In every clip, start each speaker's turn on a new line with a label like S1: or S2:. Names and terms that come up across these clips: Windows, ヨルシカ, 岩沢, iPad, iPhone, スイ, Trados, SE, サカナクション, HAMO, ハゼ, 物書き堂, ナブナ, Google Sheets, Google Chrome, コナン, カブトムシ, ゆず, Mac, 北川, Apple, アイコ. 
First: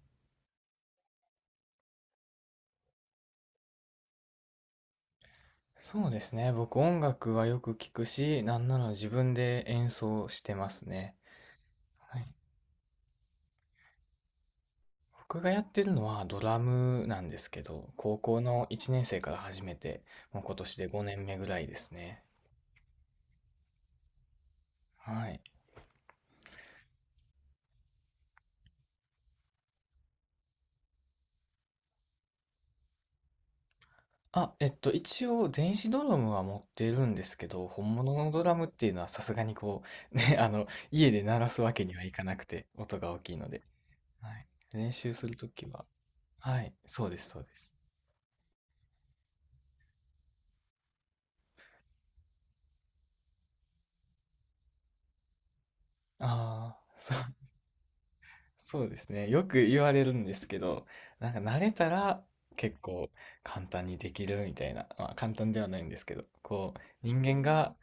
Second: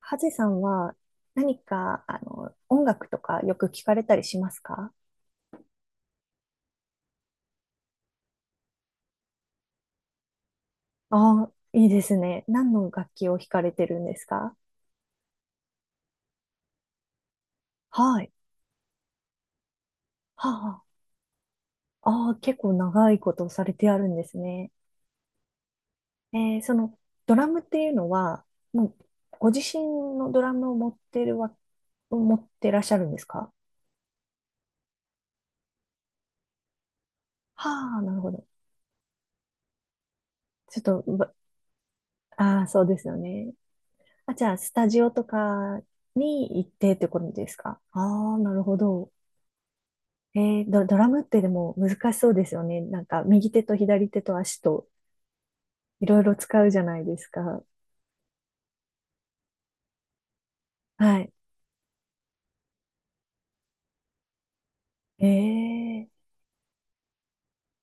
S1: ハゼさんは何か、音楽とかよく聞かれたりしますか？
S2: そうですね。僕音楽はよく聞くし、なんなら自分で演奏してますね。
S1: ああ、いいです
S2: はい。
S1: ね。何の楽器を弾かれてるんですか？
S2: 僕がやってるのはドラムなんですけど、高
S1: はい。
S2: 校の1年生から始めて、もう今年
S1: は
S2: で5年目ぐらいです
S1: あ、
S2: ね。
S1: ああ、結構長いことをされてあるんですね。
S2: はい。
S1: えーその、ドラムっていうのは、もう、ご自身のドラムを持ってらっしゃるんですか？
S2: 一応電子ドラムは持ってるんですけど、本
S1: はあ、な
S2: 物
S1: るほ
S2: のド
S1: ど。
S2: ラムっていうのはさすがにこう、ね、
S1: ちょっと、
S2: 家で
S1: ば
S2: 鳴らすわけにはいかなく
S1: ああ、
S2: て、
S1: そうで
S2: 音
S1: す
S2: が
S1: よ
S2: 大きいの
S1: ね。
S2: で。は
S1: あ、じ
S2: い。
S1: ゃあ、スタ
S2: 練
S1: ジオ
S2: 習
S1: と
S2: するとき
S1: か
S2: は、
S1: に
S2: は
S1: 行っ
S2: い、
S1: てって
S2: そうで
S1: こ
S2: す、
S1: と
S2: そう
S1: です
S2: です。
S1: か？ああ、なるほど。えドラムってでも難しそうですよね。なんか右手と左手と足といろいろ使う
S2: あ
S1: じゃ
S2: あ、
S1: ない
S2: そ
S1: で
S2: う
S1: すか。
S2: そうですね。よく言われるんですけど、
S1: は
S2: な
S1: い。
S2: んか慣れたら結構簡単にできるみたいな、まあ簡単ではないんです
S1: ええ
S2: けど、こう人間が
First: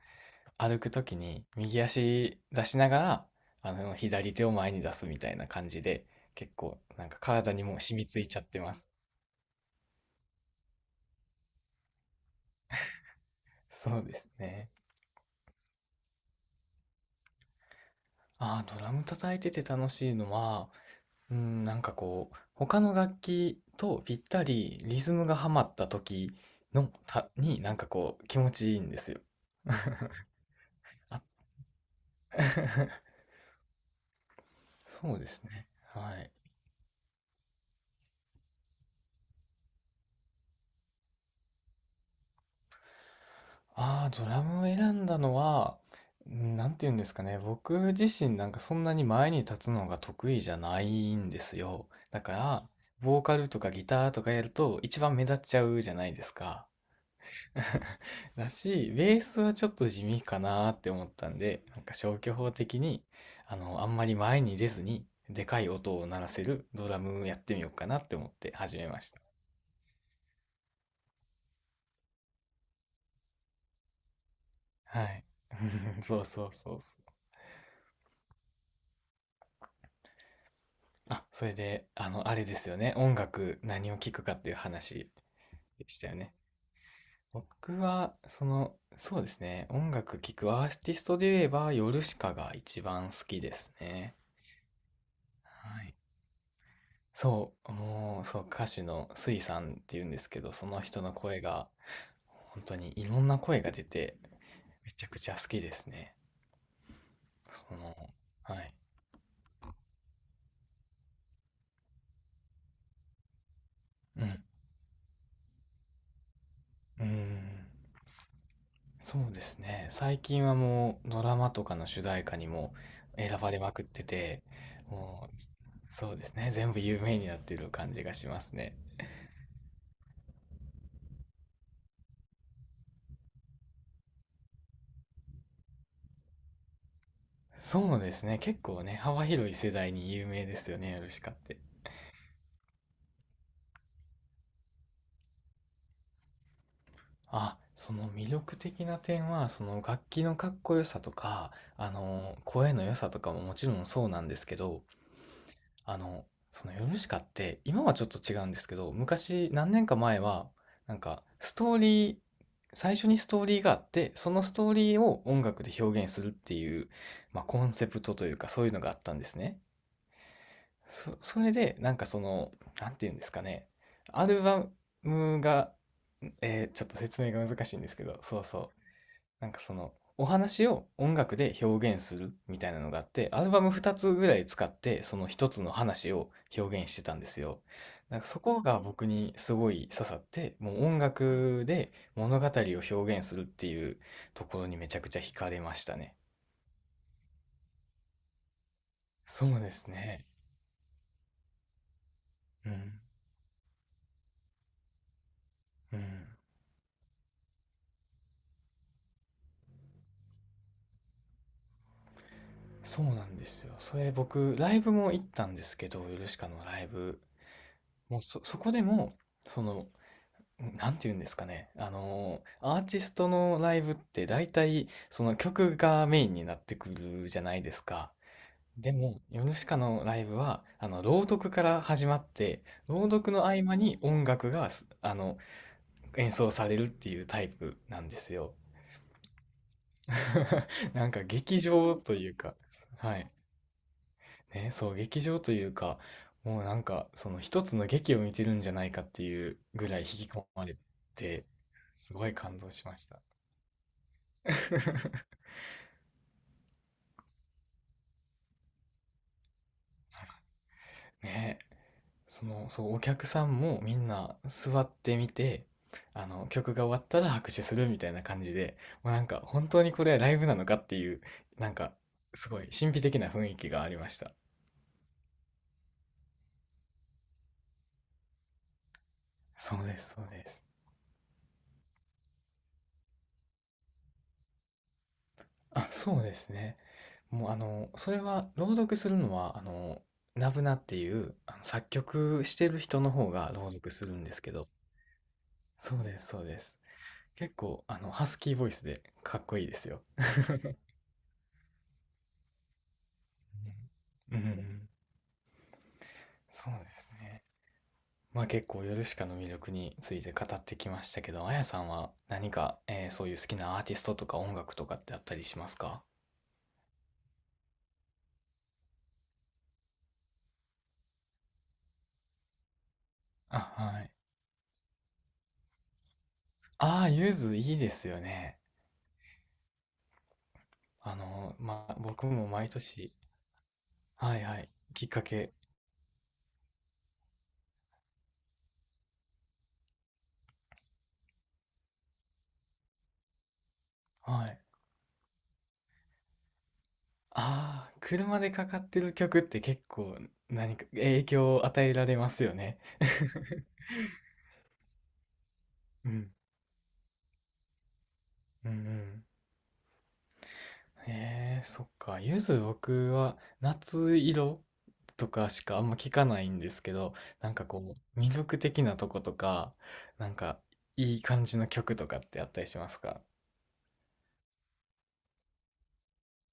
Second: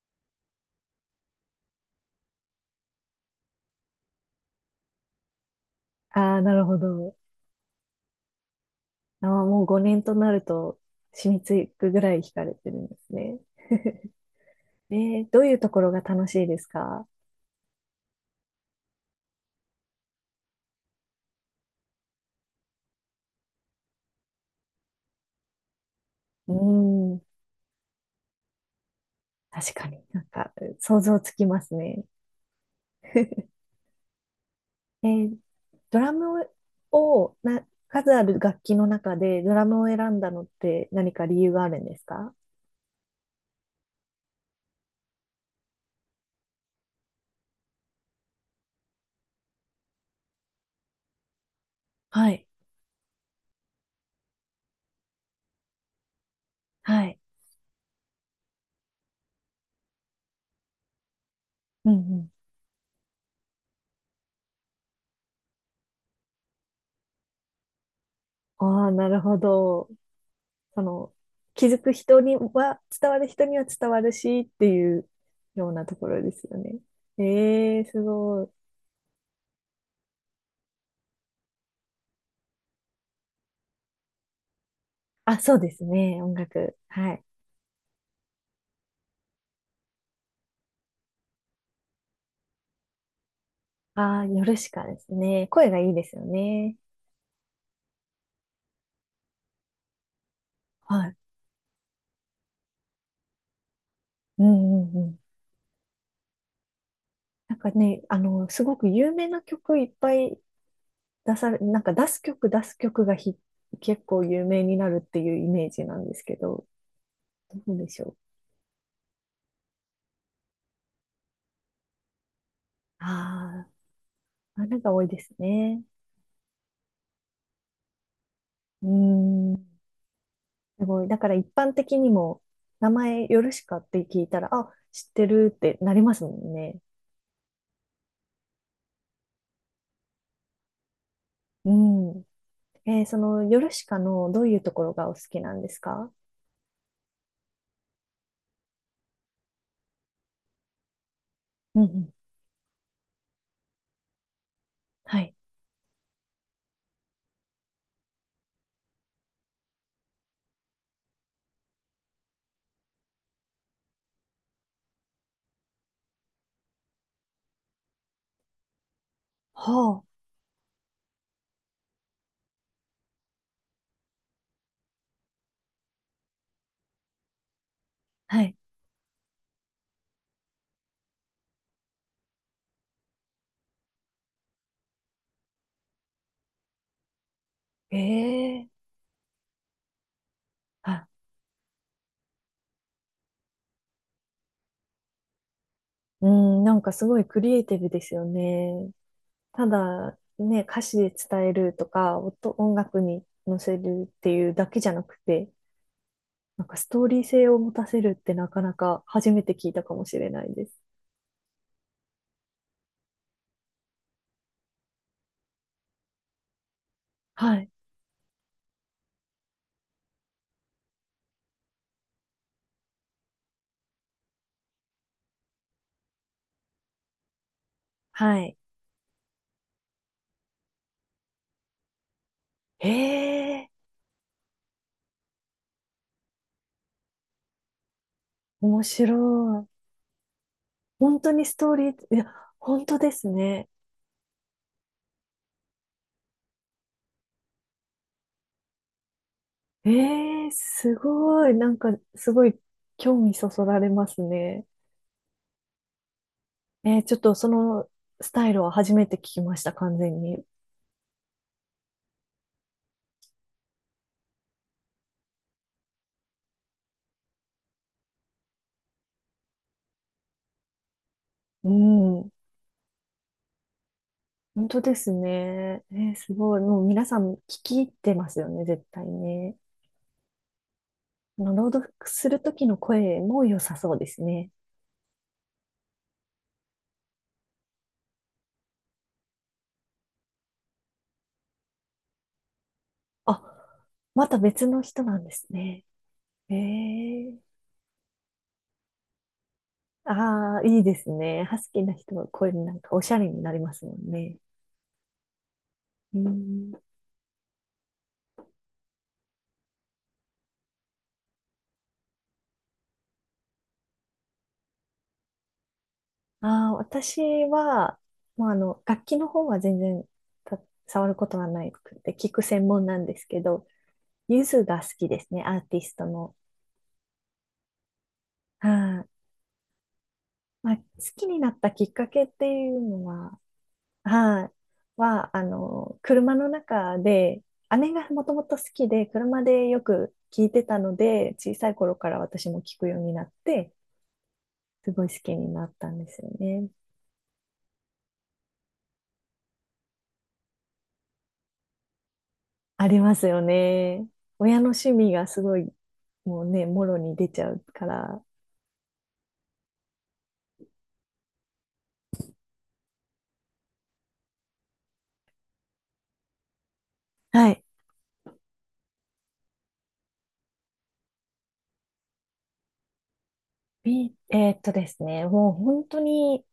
S2: 歩くときに右足出しながら、あの左手を前に出すみたいな感じで、
S1: ー。ああ、
S2: 結
S1: なるほ
S2: 構なん
S1: ど。
S2: か体にもう染みついちゃってます。
S1: あー、もう5年となると染みつくぐらい弾かれてるんですね。
S2: そうですね。
S1: えどういうところが楽しいですか？
S2: ああ、ドラム叩いてて楽しいのは、うん、なんかこう、他の楽器とぴったりリズムがはまった時
S1: う
S2: の
S1: ーん、
S2: た、になんかこう気持ちいいんですよ。
S1: 確かになんか想像
S2: あ、
S1: つきますね。え
S2: そうで
S1: ー
S2: すね。
S1: ド
S2: は
S1: ラ
S2: い。
S1: ムを数ある楽器の中でドラムを選んだのって何か理由があるんですか？
S2: ああ、ドラムを選んだのは、なんて言うんですかね。僕自身なんかそんなに前に立つのが得意じゃないんですよ。だ
S1: は
S2: か
S1: い。
S2: ら、ボーカルとかギターとかやると一番目立っちゃうじゃないですか。
S1: はい。
S2: だし、ベースはちょっと地味かなーって思ったんで、なん
S1: う
S2: か消
S1: ん
S2: 去法的に、あんまり前に出ずに、でかい音を鳴らせるドラムやってみようかなって思って始
S1: あ
S2: め
S1: あ、
S2: ま
S1: な
S2: し
S1: る
S2: た。
S1: ほど。その、気づく人には、伝わる人には伝わるしってい
S2: は
S1: う
S2: い。
S1: ようなと ころ
S2: そう
S1: です
S2: そう
S1: よ
S2: そ
S1: ね。
S2: うそう。
S1: ええ、すごい。
S2: あ、それで、あの、あれですよね。音楽、何を聴くかっていう話
S1: あ、そうです
S2: でしたよ
S1: ね。
S2: ね。
S1: 音楽。はい。
S2: 僕は、その、そうですね。音楽聴くアーティストで言えば、ヨルシカが一番好きですね。
S1: ああ、ヨルシカですね。声が
S2: は
S1: いい
S2: い。
S1: ですよね。
S2: そう、もう、そう、歌手のスイさんっていうんですけど、その人
S1: は
S2: の
S1: い。
S2: 声が、本当にいろんな声が出て、
S1: うんう
S2: め
S1: ん
S2: ち
S1: う
S2: ゃく
S1: ん。
S2: ちゃ好きですね。
S1: なんか
S2: その、
S1: ね、
S2: は
S1: す
S2: い。
S1: ごく有名な曲いっぱい出され、なんか出す曲出す曲がひ、結構
S2: うん。
S1: 有名になるっていうイメージなんですけど、
S2: うん。
S1: どうでしょう。
S2: そうですね。最近はもうドラマとかの主題歌にも選ばれ
S1: あ
S2: まくってて、
S1: あ、なんか多いで
S2: も
S1: す
S2: う、
S1: ね。
S2: そうですね。全部有名になってる感じがしますね。
S1: うーん。すごい。だから一般的にも、名前ヨルシカって聞いたら、あ、知ってるってなりますもんね。
S2: そうですね。結構ね、幅広い世代に有名ですよね、ヨルシカって。
S1: うん。えーそのヨルシカのどういうところがお好きなんですか？
S2: あ、その魅力的な点は、その楽器のかっこよさとか、
S1: うんう
S2: あ
S1: ん。
S2: の、声の良さとかももちろんそうなんですけど、
S1: はい。
S2: あの、そのヨルシカって今はちょっと違うんですけど、昔何年か前はなんかストーリー、最初にストーリーがあって、そのストーリーを音楽で表現するっていう、まあ、コンセプトというかそういうのがあったんですね。
S1: は
S2: それでなんかその、なんていうんですかね。アルバムが、ちょっと説明が難しいんですけど、
S1: あ。
S2: そ
S1: は
S2: う
S1: い。
S2: そう。なんかそのお話を音楽で表現するみたいなのがあって、アルバム2つぐらい使って、その一つの話を表現してたんですよ。なんかそこ
S1: え
S2: が
S1: え
S2: 僕にすごい刺さって、もう音
S1: あ、
S2: 楽で物語を表現するっていうところにめちゃくちゃ惹かれましたね。
S1: うん、なんかすごいクリエイティブですよね。
S2: そう
S1: た
S2: です
S1: だ、
S2: ね。
S1: ね、歌詞で伝えるとか、
S2: う
S1: 音
S2: ん。
S1: 楽に乗せるっていうだけじゃなくて、
S2: うん。
S1: なんかストーリー性を持たせるってなかなか初めて聞いたかもしれないです。
S2: そうなんですよ。それ僕ライブも行ったんですけど、ヨルシカのライブ。
S1: はい。
S2: もうそ、そこでもその、なんて言うんですかね。アーティストのライブって大体その曲がメインになってくるじゃないですか。
S1: はい。
S2: でも、ヨルシカのライブは、あの、朗読から始まって、朗読の合
S1: ええ
S2: 間に音楽がす、あの、演奏されるっていうタイプなんですよ。
S1: 面白い。
S2: なん
S1: 本
S2: か
S1: 当にス
S2: 劇
S1: トーリ
S2: 場と
S1: ー、いや、
S2: いうか、
S1: 本当で
S2: は
S1: す
S2: い。
S1: ね。
S2: ね、そう、劇場というか、もうなんか、その一つの劇を見てるんじゃないかっていうぐらい引き込
S1: ええ
S2: まれ
S1: す
S2: て、
S1: ごい。なんか、
S2: すご
S1: す
S2: い
S1: ご
S2: 感
S1: い
S2: 動しまし
S1: 興
S2: た。
S1: 味そそられますね。えーちょっとそのスタイルは初めて聞きました、完全に。
S2: ねえ、そう、お客さんもみんな座ってみて、あの曲が終わったら拍手するみたいな感じで、もうなんか本当にこれライブなのかっていう、な
S1: う
S2: んか
S1: ん。
S2: すごい神秘的な雰囲気がありました。
S1: 本当ですね。えーすごい。もう皆さん聞き入ってますよね、絶対ね。
S2: そうです、そうです。
S1: あの朗読する時の声も良さそうですね。
S2: あ、そうですね。もうあのそれは朗読するのは、ナブナっていうあの作曲してる人の方
S1: あ、
S2: が朗読するん
S1: ま
S2: で
S1: た
S2: すけ
S1: 別
S2: ど、
S1: の人なんですね。
S2: そうです、そう
S1: え
S2: です。
S1: え
S2: 結構あのハスキーボイスでかっこいいですよ。
S1: ああ、いいですね。ハスキーな人はこういうなんかおしゃれになりますもん
S2: う
S1: ね。
S2: んうんうん。
S1: う
S2: そ
S1: ん。
S2: うですね。まあ結構ヨルシカの魅力について語ってきましたけど、あやさんは何か、そういう好きなアーティストとか音楽とかってあったりしますか？
S1: ああ、私は、楽器の方は全然た触ることはないくて、聞く専門なんですけ
S2: あ、
S1: ど、
S2: はい。
S1: ゆずが好きですね、アーティストの。
S2: ああ、ゆずいいですよね。
S1: はい。まあ、好
S2: あ
S1: きにな
S2: の、
S1: ったき
S2: ま
S1: っ
S2: あ
S1: かけ
S2: 僕
S1: って
S2: も毎
S1: いうの
S2: 年、
S1: は、
S2: はい
S1: はい。
S2: はい、きっか
S1: は、
S2: け、
S1: 車の中で、姉がもともと好きで、車でよく聞いてたので、小さい頃から私も聞くようになって、
S2: はい。
S1: すごい好きになったんですよね。
S2: ああ、車でかかってる曲って結構何か影響を与えられますよね。
S1: ありますよね。親の趣味がすごい、
S2: うん。
S1: もうね、もろに出ちゃうから。
S2: うんうん。へえ、そっか。ゆず、僕は夏色とかしかあんま聞かないんですけど、な
S1: は
S2: ん
S1: い。
S2: かこう、魅力的なとことか、なんかいい感じの曲とかってあったりしますか？
S1: ビえーっとですね、もう本当に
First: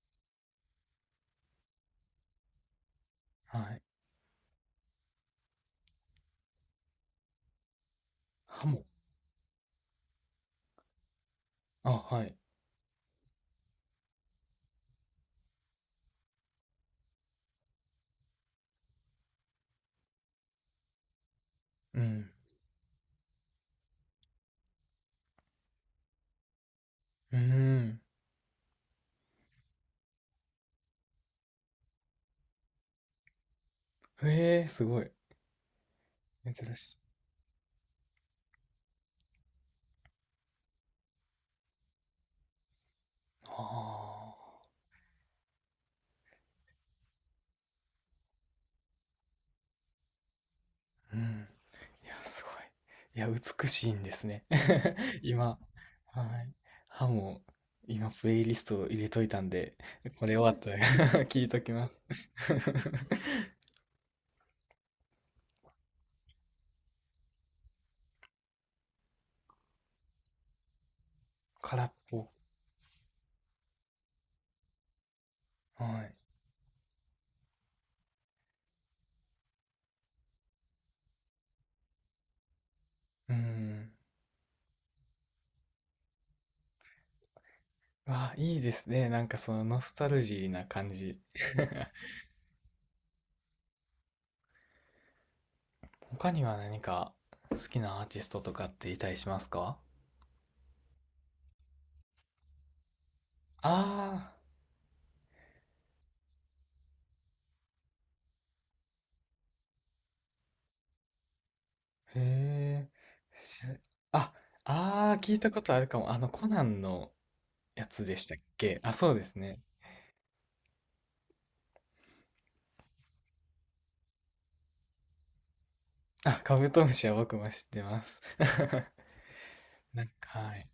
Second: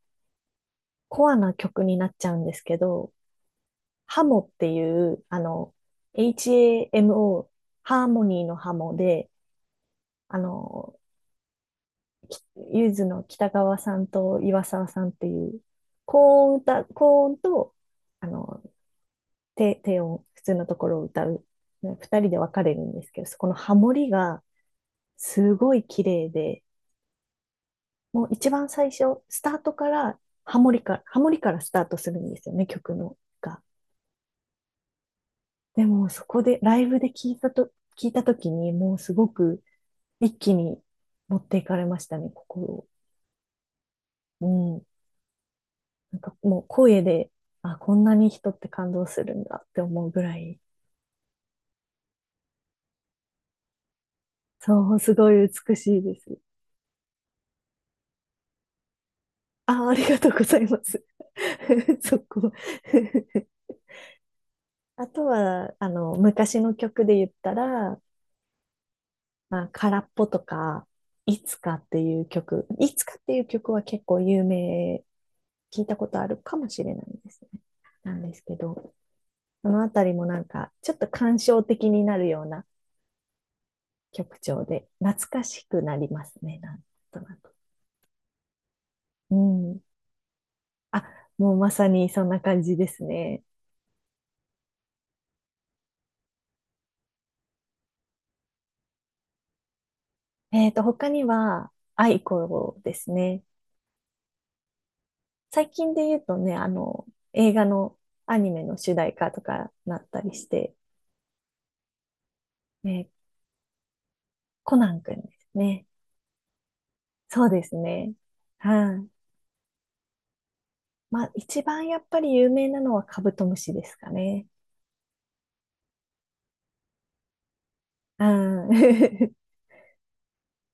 S1: コアな曲になっちゃうんですけど、
S2: はい。
S1: ハモっていう、HAMO、ハーモニーの
S2: ハ
S1: ハ
S2: モ。
S1: モで、あの、
S2: あ、はい。
S1: ゆずの北川さんと岩沢さんっていう、高音と、あの、低音、普通のところを歌う。ね
S2: う
S1: 二
S2: ん。
S1: 人で分かれるんですけど、そこのハモリがすごい綺麗で、
S2: うーん。
S1: もう一番最初、スタートからハモリからスタートするんですよね、曲のが。
S2: へえ、すごい。
S1: でもそこで
S2: 珍
S1: ライ
S2: しい。
S1: ブで聞いたと、聞いたときにもうすごく一気に持っていかれましたね、心を。
S2: ああ。
S1: うん。なんかもう声で、あ、こんなに人って感動するんだって思うぐらい、
S2: うん。いや、すごい。いや、美しいんですね。
S1: そう、す ごい
S2: 今。
S1: 美しいで
S2: は
S1: す。
S2: い。ハモ、今プレイリストを入れといたんで、
S1: あ、ありが
S2: こ
S1: とう
S2: れ終
S1: ご
S2: わ
S1: ざ
S2: っ
S1: い
S2: た
S1: ます。
S2: ら 聞いときま す。
S1: そこ あとは、昔の曲で言ったら、まあ、空っぽとか、
S2: 空っぽ。
S1: いつかっていう曲は結構有名、聞
S2: は
S1: いたこ
S2: い。
S1: とあるかもしれないですね。なんですけど、そのあたりもなんか、ちょっと感傷的になるような
S2: うん。
S1: 曲調で、懐かしくなりますね、なんとなく。
S2: あ、いいですね。なん
S1: う
S2: かそのノ
S1: ん。
S2: スタルジーな感
S1: あ、
S2: じ。
S1: もうまさ にそんな感じですね。
S2: 他には何か好きなアーティストとかっていたりしますか？
S1: えっと、他には、アイコですね。
S2: あ
S1: 最近で言うとね、あの、映画のアニメの主題歌とかなったりして、
S2: あー、へえ。
S1: ね、
S2: 知らあ、
S1: コナン
S2: あ
S1: く
S2: あ、
S1: んで
S2: 聞い
S1: す
S2: たことあ
S1: ね。
S2: るかも。あの、コナンの
S1: そうです
S2: やつ
S1: ね。
S2: でしたっけ？あ、
S1: は
S2: そ
S1: い。
S2: うですね。
S1: まあ、一番やっぱり有名なのはカブトムシですかね。
S2: あ、カブトムシは僕も知ってます。
S1: うん。
S2: なんか、はい。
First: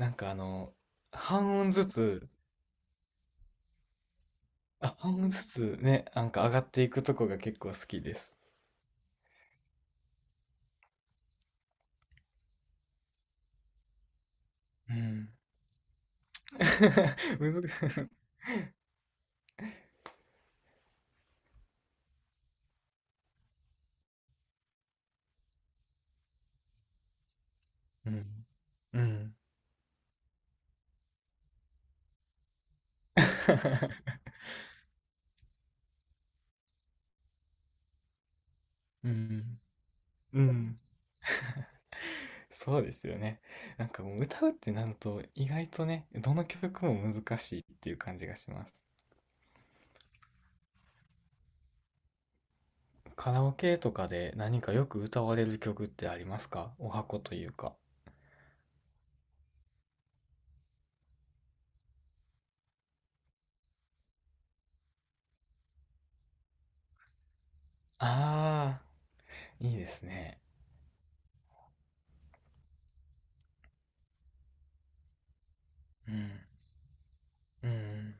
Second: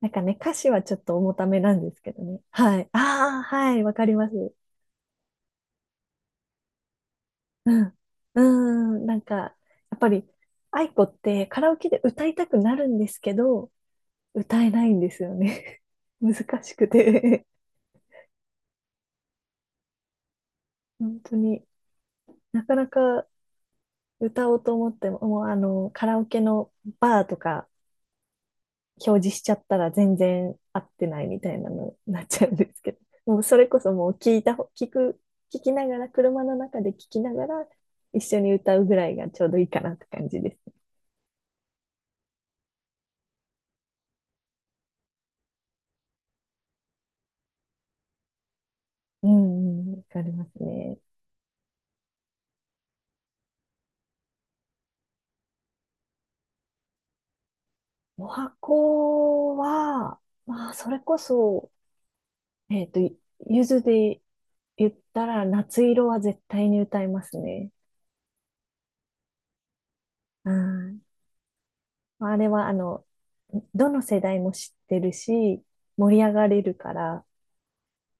S1: なん
S2: ん
S1: か
S2: かあ
S1: ね、歌詞
S2: の、
S1: はちょっと重た
S2: 半
S1: め
S2: 音
S1: なん
S2: ず
S1: ですけど
S2: つ、
S1: ね。はい。ああ、はい、わかります。
S2: あ、半音ずつね、なんか上がっていくとこが結構好
S1: うん。
S2: きです。
S1: うーん、なんか、やっぱり、愛子ってカラオケで歌いたくなるんですけど、歌えない
S2: う
S1: んです
S2: ん。
S1: よね。難しく て
S2: むず
S1: 本当になかなか歌おうと思っても、もうあの、カラオケのバーとか
S2: うん。う
S1: 表示
S2: ん。
S1: しちゃったら全然合ってないみたいなのになっちゃうんですけど、もうそれこそもう 聞いた聞く、聞きながら、車の中で聞きながら一緒に歌うぐら
S2: う
S1: いがちょうど
S2: ん。
S1: いいかなって感じ
S2: う
S1: です。
S2: ん。そうですよね。なんかもう歌うってなると意外とね、どの曲も難しいっていう感じがします。
S1: うんうん、わかりますね。
S2: カラオケとかで何かよく歌われる曲ってありますか？お箱というか。
S1: お箱は、まあ、それこそ、えっと、ゆずで言ったら夏色は絶対に歌いますね。
S2: ああ、いいですね。
S1: うんまあれは、どの世代も知ってるし、
S2: う
S1: 盛り
S2: ん。
S1: 上がれるから、
S2: うん。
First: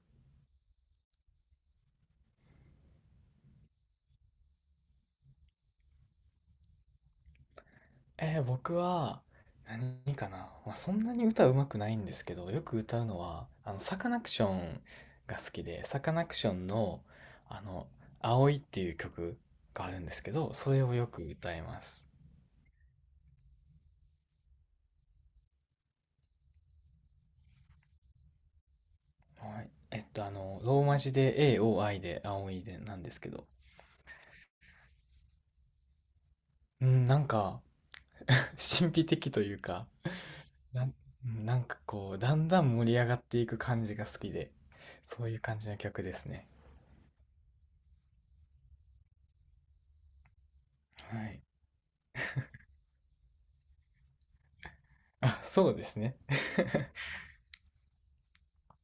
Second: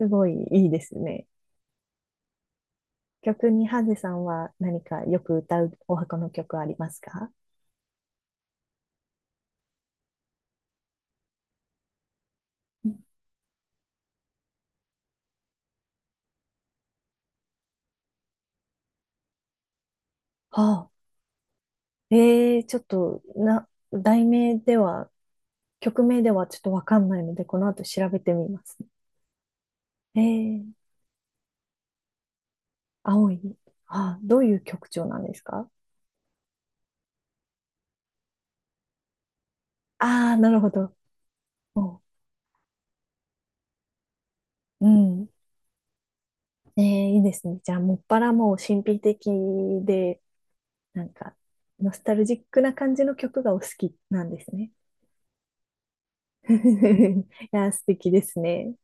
S1: すごいいいですね。曲に、ハゼさんは何かよく歌うお箱の曲ありますか？
S2: 僕は何かな、まあ、そんなに歌うまくないんですけど、よく
S1: う
S2: 歌
S1: ん
S2: うのはあのサカナクションが好きで、サカナクションのあの「青い」っていう曲があるんですけど、
S1: は
S2: それを
S1: あ、
S2: よく歌います。
S1: えー、ちょっと、な、題名では、曲名ではちょっとわかんないので、この後調べてみます。
S2: はい、えっ
S1: え
S2: とあの
S1: ー、
S2: ローマ字で AOI で「青い」でなんですけ
S1: 青
S2: ど、
S1: い。ああ、どういう曲調なんですか？
S2: うん、なんか 神秘的というか、
S1: ああなるほ
S2: なん
S1: ど。
S2: うんなんか
S1: も
S2: こうだんだん盛り上がっていく感じが好きで、
S1: う、う
S2: そ
S1: ん。
S2: ういう感じの曲ですね。
S1: えー、いいですね。じゃあ、もっぱらもう神秘的で、なん
S2: は
S1: か、
S2: い。
S1: ノスタルジックな感じの曲がお好きなんですね。
S2: あ、そうですね。
S1: いや素敵ですね。